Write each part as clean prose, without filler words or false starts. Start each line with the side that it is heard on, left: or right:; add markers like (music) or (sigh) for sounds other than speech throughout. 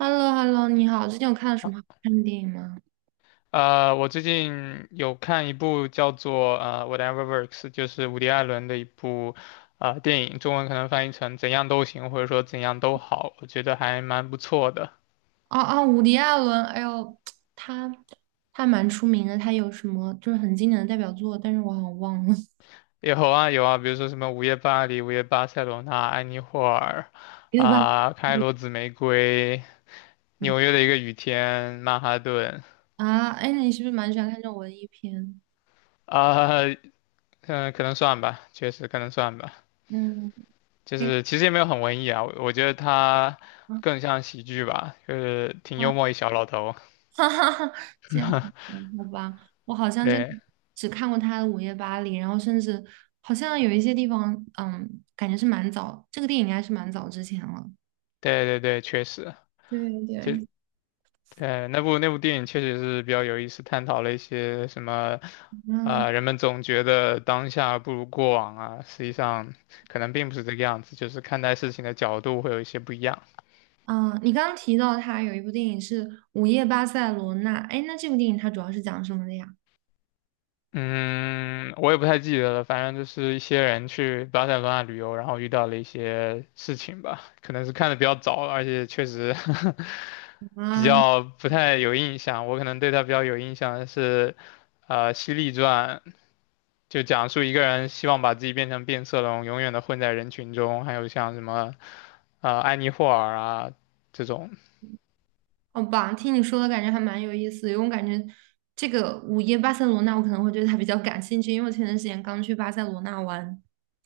right: h e l l o h e l l o 你好，最近有看了什么好看的电影吗？
left: 我最近有看一部叫做《Whatever Works》，就是伍迪·艾伦的一部电影，中文可能翻译成“怎样都行”或者说“怎样都好”，我觉得还蛮不错的。
right: 哦哦，伍迪·艾伦，哎呦，他他蛮出名的，他有什么就是很经典的代表作，但是我好像忘了，
left: 有啊有啊，比如说什么《午夜巴黎》《午夜巴塞罗那》《安妮霍尔》
right: (laughs) 对吧？
left: 啊、开罗紫玫瑰》
right: 嗯
left: 《纽约的一个雨天》《曼哈顿》
right: 啊，哎，你是不是蛮喜欢看这种文艺片？
left: 啊，嗯、可能算吧，确实可能算吧。
right: 嗯，
left: 就
right: 对，
left: 是其实也没有很文艺啊，我觉得他
right: 嗯
left: 更像喜剧吧，就是挺
right: 嗯，
left: 幽
right: (laughs)
left: 默一小老头。
right: 哈哈哈，这样子，好吧，我好
left: (laughs)
right: 像就
left: 对
right: 只看过他的《午夜巴黎》，然后甚至好像有一些地方，感觉是蛮早，这个电影应该是蛮早之前了。
left: 对对对，确实，
right: 对
left: 就
right: 对，
left: 那部电影确实是比较有意思，探讨了一些什么，
right: 嗯
left: 人们总觉得当下不如过往啊，实际上可能并不是这个样子，就是看待事情的角度会有一些不一样。
right: 嗯，你刚刚提到他有一部电影是《午夜巴塞罗那》，哎，那这部电影它主要是讲什么的呀？
left: 嗯，我也不太记得了，反正就是一些人去巴塞罗那旅游，然后遇到了一些事情吧，可能是看的比较早，而且确实 (laughs) 比
right: 啊，
left: 较不太有印象。我可能对他比较有印象的是，《犀利传》就讲述一个人希望把自己变成变色龙，永远的混在人群中，还有像什么安妮霍尔啊这种
right: 好吧，听你说的感觉还蛮有意思的，因为我感觉这个《午夜巴塞罗那》我可能会对它比较感兴趣，因为我前段时间刚去巴塞罗那玩，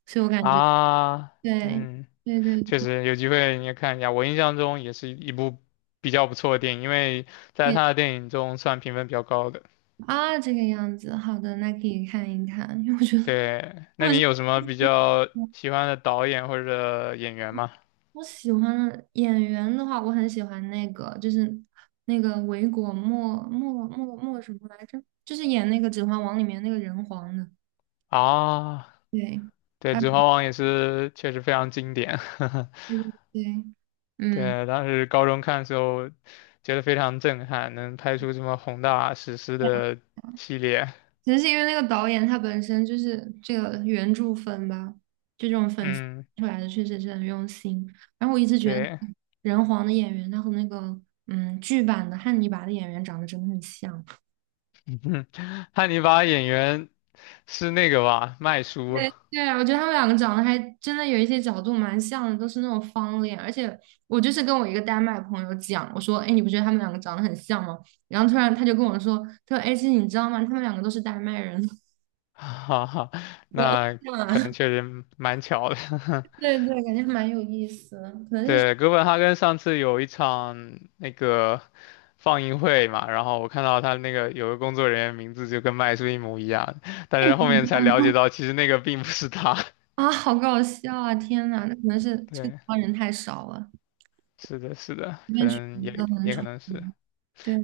right: 所以我感觉
left: 啊，
right: 对
left: 嗯。
right: 对对
left: 确实有机会你也看一下。我印象中也是一部比较不错的电影，因为在
right: 对
left: 他的电影中算评分比较高的。
right: 啊，这个样子，好的，那可以看一看，因为我觉得
left: 对，那
right: 我
left: 你
right: 是。
left: 有什么比较喜欢的导演或者演员吗？
right: 我喜欢的演员的话，我很喜欢那个，就是那个维果莫莫莫莫什么来着？就是演那个《指环王》里面那个人皇的。
left: 啊，
right: 对，
left: 对，
right: 啊，
left: 《指环王》也是确实非常经典。(laughs)
right: 对对对，嗯，
left: 对，当时高中看的时候，觉得非常震撼，能拍出这么宏大史诗
right: 对啊，
left: 的系列。
right: 其实是因为那个导演他本身就是这个原著粉吧，就这种粉丝
left: 嗯，
right: 出来的确实是很用心。然后我一直觉得
left: 对，
right: 人皇的演员他和那个剧版的汉尼拔的演员长得真的很像。
left: (laughs) 汉尼拔演员是那个吧，麦叔。
right: 对啊，我觉得他们两个长得还真的有一些角度蛮像的，都是那种方脸。而且我就是跟我一个丹麦朋友讲，我说："哎，你不觉得他们两个长得很像吗？"然后突然他就跟我说："他说，哎，其实你知道吗？他们两个都是丹麦人。"
left: (laughs) 哈哈，
right: 有偶
left: 那
right: 像
left: 可
right: 啊，
left: 能确实蛮巧的。(laughs)
right: (laughs) 对对，感觉还蛮有意思的，可能是性
left: 对，哥本哈根上次有一场那个放映会嘛，然后我看到他那个有个工作人员名字就跟麦斯一模一样，但
right: 格
left: 是
right: 不
left: 后
right: 一
left: 面才
right: 样
left: 了
right: 吧。
left: 解到其实那个并不是他。
right: 啊，好搞笑啊！天呐，那可能是
left: (laughs)
right: 这个地
left: 对，
right: 方人太少了，
left: 是的，是的，
right: 随
left: 可
right: 便取
left: 能
right: 名字
left: 也
right: 都很
left: 也
right: 丑。
left: 可能是，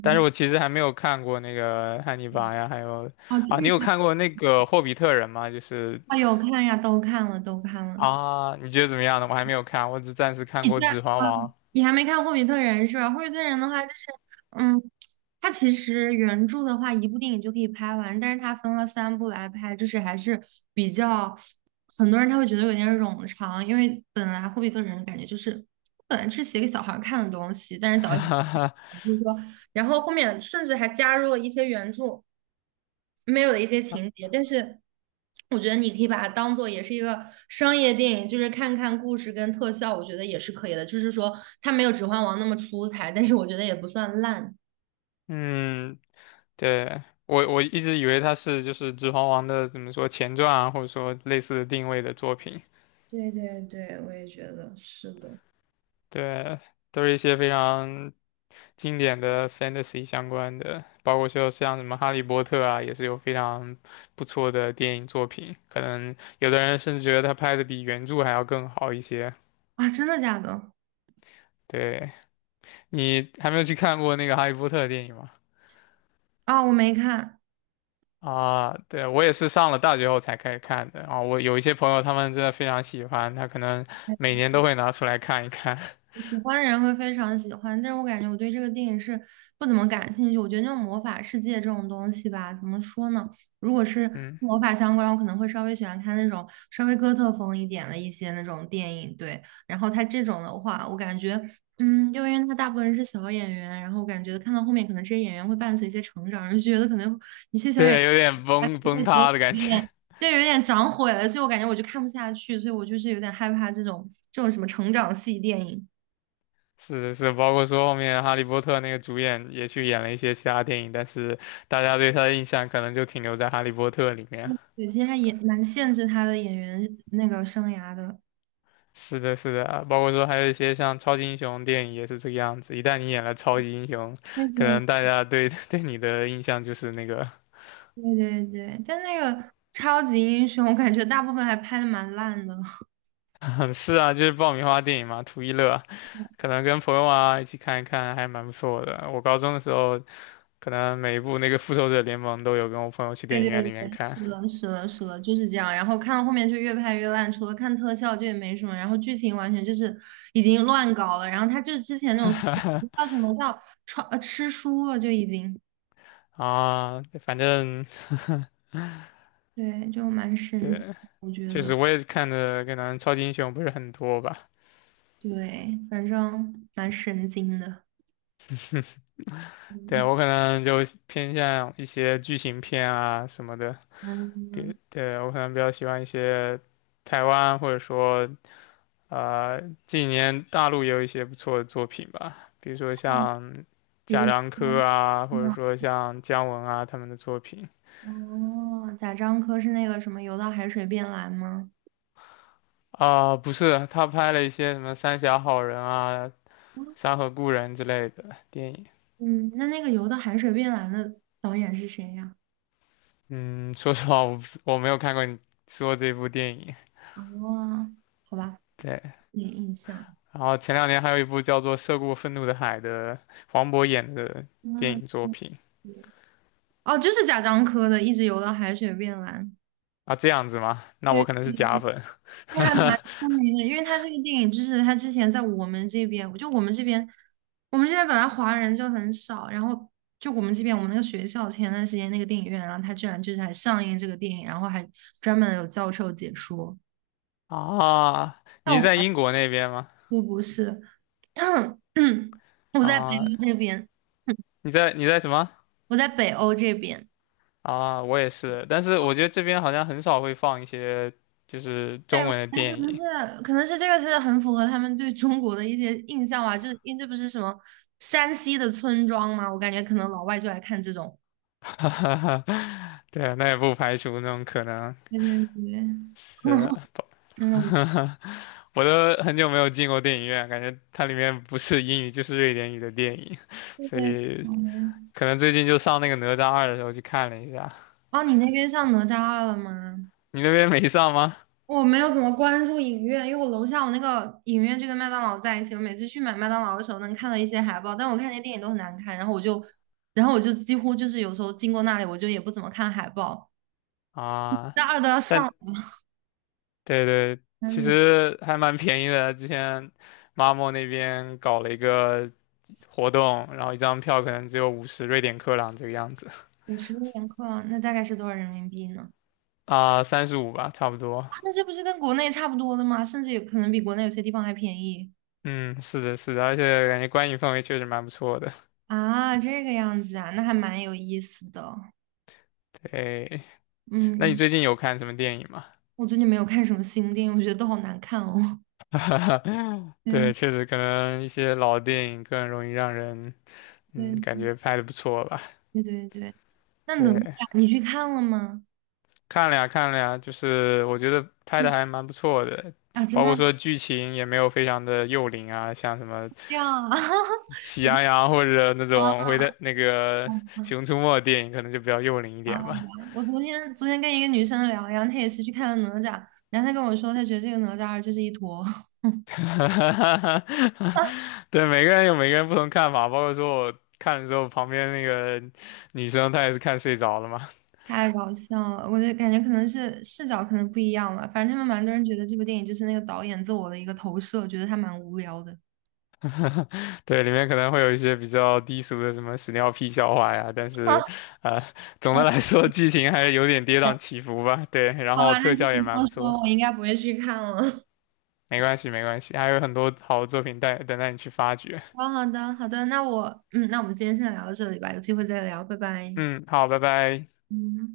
left: 但是我其实还没有看过那个《汉尼拔》呀，还有
right: 哦，
left: 啊，你
right: 剧
left: 有看
right: 啊，
left: 过那个《霍比特人》吗？就是
right: 哦有看呀，都看了，都看了。
left: 啊，你觉得怎么样呢？我还没有看，我只暂时看
right: 你
left: 过
right: 在啊，
left: 《指环王》
right: 你还没看《霍比特人》是吧？《霍比特人》的话，就是嗯，它其实原著的话，一部电影就可以拍完，但是它分了三部来拍，就是还是比较，很多人他会觉得有点冗长，因为本来《霍比特人》感觉就是本来是写给小孩儿看的东西，但是导演。就是说然后后面甚至还加入了一些原著没有的一些
left: (laughs)
right: 情节，但是我觉得你可以把它当做也是一个商业电影，就是看看故事跟特效，我觉得也是可以的。就是说它没有《指环王》那么出彩，但是我觉得也不算烂。
left: 嗯，对，我一直以为它是就是《指环王》的怎么说前传啊，或者说类似的定位的作品，
right: 对对对，我也觉得是的。
left: 对，都是一些非常经典的 fantasy 相关的，包括说像什么《哈利波特》啊，也是有非常不错的电影作品，可能有的人甚至觉得他拍的比原著还要更好一些。
right: 啊，真的假的？
left: 对，你还没有去看过那个《哈利波特》的电影吗？
right: 啊，我没看。
left: 啊，对，我也是上了大学后才开始看的。啊。我有一些朋友，他们真的非常喜欢，他可能每年都会拿出来看一看。(laughs)
right: 喜欢的人会非常喜欢，但是我感觉我对这个电影是不怎么感兴趣。我觉得那种魔法世界这种东西吧，怎么说呢？如果是跟
left: 嗯，
right: 魔法相关，我可能会稍微喜欢看那种稍微哥特风一点的一些那种电影。对，然后它这种的话，我感觉，就因为它大部分人是小演员，然后我感觉看到后面可能这些演员会伴随一些成长，就觉得可能一些小演员
left: 对，有点
right: 还是
left: 崩
right: 会
left: 崩
right: 觉得
left: 塌的感
right: 有
left: 觉。
right: 点。
left: (laughs)
right: 对，有点长毁了，所以我感觉我就看不下去，所以我就是有点害怕这种什么成长系电影。
left: 是的是，包括说后面《哈利波特》那个主演也去演了一些其他电影，但是大家对他的印象可能就停留在《哈利波特》里面。
right: 对，其实还也蛮限制他的演员那个生涯的。
left: 是的，是的，啊包括说还有一些像超级英雄电影也是这个样子。一旦你演了超级英雄，
right: 对
left: 可
right: 对
left: 能大家对 (laughs) 对你的印象就是那个，
right: 对对对，但那个超级英雄，我感觉大部分还拍的蛮烂的。
left: (laughs) 是啊，就是爆米花电影嘛，图一乐。可能跟朋友啊一起看一看，还蛮不错的。我高中的时候，可能每一部那个《复仇者联盟》都有跟我朋友去
right: 对
left: 电影院里
right: 对对，
left: 面看
right: 是的，是的，是的，就是这样。然后看到后面就越拍越烂，除了看特效，就也没什么。然后剧情完全就是已经乱搞了。然后他就是之前那种叫什么叫穿吃书了，就已经
left: (laughs) 啊，反正 (laughs)
right: 对，就蛮神经，
left: 对，
right: 我觉
left: 确
right: 得
left: 实我也看的可能超级英雄不是很多吧，
right: 对，反正蛮神经的。
left: 对我可能就偏向一些剧情片啊什么的，比
right: 嗯，
left: 对我可能比较喜欢一些台湾或者说呃，近年大陆也有一些不错的作品吧，比如说
right: 哦，
left: 像
right: 比
left: 贾
right: 如
left: 樟柯
right: 说。
left: 啊，或者说像姜文啊他们的作品
right: 哦，贾樟柯是那个什么《游到海水变蓝》吗？
left: 啊，不是，他拍了一些什么《三峡好人》啊、《山河故人》之类的电影。
right: 嗯，那那个《游到海水变蓝》的导演是谁呀？
left: 嗯，说实话，我没有看过你说这部电影。
right: 哦，好吧，
left: 对，
right: 没印象。
left: 然后前两年还有一部叫做《涉过愤怒的海》的黄渤演的电
right: 那
left: 影作品
right: 哦，就是贾樟柯的《一直游到海水变蓝》。
left: 啊，这样子吗？那我
right: 对，
left: 可能是假粉。(laughs)
right: 因为还蛮出名的，因为他这个电影就是他之前在我们这边，就我们这边，我们这边本来华人就很少，然后就我们这边我们那个学校前段时间那个电影院啊，然后他居然就是还上映这个电影，然后还专门有教授解说。
left: 啊，
right: 但
left: 你
right: 我。
left: 在英国那边吗？
right: 我不是，但 (clears throat) 我在北
left: 啊，
right: 欧这边，
left: 你在什么？
right: 我在北欧这边。
left: 啊，我也是，但是我觉得这边好像很少会放一些就是
right: 对，
left: 中
right: 我觉
left: 文的
right: 得可
left: 电
right: 能
left: 影，
right: 是可能是这个是很符合他们对中国的一些印象吧，就是因为这不是什么山西的村庄嘛，我感觉可能老外就爱看这种。
left: (laughs) 对，那也不排除那种可能
right: 对对对，
left: 是，
right: (laughs) 真的，
left: (laughs) 我都很久没有进过电影院，感觉它里面不是英语就是瑞典语的电影，
right: 对
left: 所
right: 对，
left: 以
right: 嗯，
left: 可能最近就上那个《哪吒二》的时候去看了一下，
right: 哦，你那边上哪吒二了吗？
left: 你那边没上吗？
right: 我没有怎么关注影院，因为我楼下我那个影院就跟麦当劳在一起，我每次去买麦当劳的时候能看到一些海报，但我看那些电影都很难看，然后我就几乎就是有时候经过那里，我就也不怎么看海报。
left: 啊，
right: 那二都要
left: 但
right: 上，
left: 对对，其
right: 嗯，
left: 实还蛮便宜的。之前 Mamo 那边搞了一个活动，然后一张票可能只有50瑞典克朗这个样子
right: 50年课，那大概是多少人民币呢？
left: 啊，35吧，差不多。
right: 啊，那这不是跟国内差不多的吗？甚至有可能比国内有些地方还便宜。
left: 嗯，是的，是的，而且感觉观影氛围确实蛮不错的。
right: 啊，这个样子啊，那还蛮有意思的。
left: 对，那你
right: 嗯，
left: 最近有看什么电影吗？
right: 我最近没有看什么新电影，我觉得都好难看哦。
left: (laughs)
right: (laughs) 对
left: 对，确实可能一些老电影更容易让人嗯感
right: 对
left: 觉拍的不错吧。
right: 对对对。那哪
left: 对，
right: 吒你去看了吗？
left: 看了呀，看了呀，就是我觉得拍的
right: 嗯
left: 还蛮不错的，
right: 啊，真
left: 包
right: 的
left: 括
right: 吗？
left: 说剧情也没有非常的幼龄啊，像什么
right: 这样啊？(laughs)
left: 喜羊羊或者那种
right: 啊，
left: 回的那个
right: 好
left: 熊出没的电影，可能就比较幼龄一
right: 好
left: 点吧。
right: 吧。我昨天跟一个女生聊，然后她也是去看了哪吒，然后她跟我说，她觉得这个哪吒二就是一坨，
left: (laughs) 对，每个人有每个人不同看法，包括说我看的时候，旁边那个女生她也是看睡着了嘛。
right: (laughs) 太搞笑了。我就感觉可能是视角可能不一样吧，反正他们蛮多人觉得这部电影就是那个导演自我的一个投射，觉得他蛮无聊的。
left: 对，里面可能会有一些比较低俗的什么屎尿屁笑话呀，但
right: (laughs) 啊
left: 是，呃，总的来说剧情还是有点跌宕起伏吧。对，然
right: 好
left: 后
right: 吧，那
left: 特
right: 听
left: 效也
right: 你这
left: 蛮
right: 么
left: 不错，
right: 说，我应该不会去看了。(laughs)
left: 没关系没关系，还有很多好的作品待等待你去发掘。
right: 好好的，好的，那我，那我们今天先聊到这里吧，有机会再聊，拜拜。
left: 嗯，好，拜拜。
right: 嗯。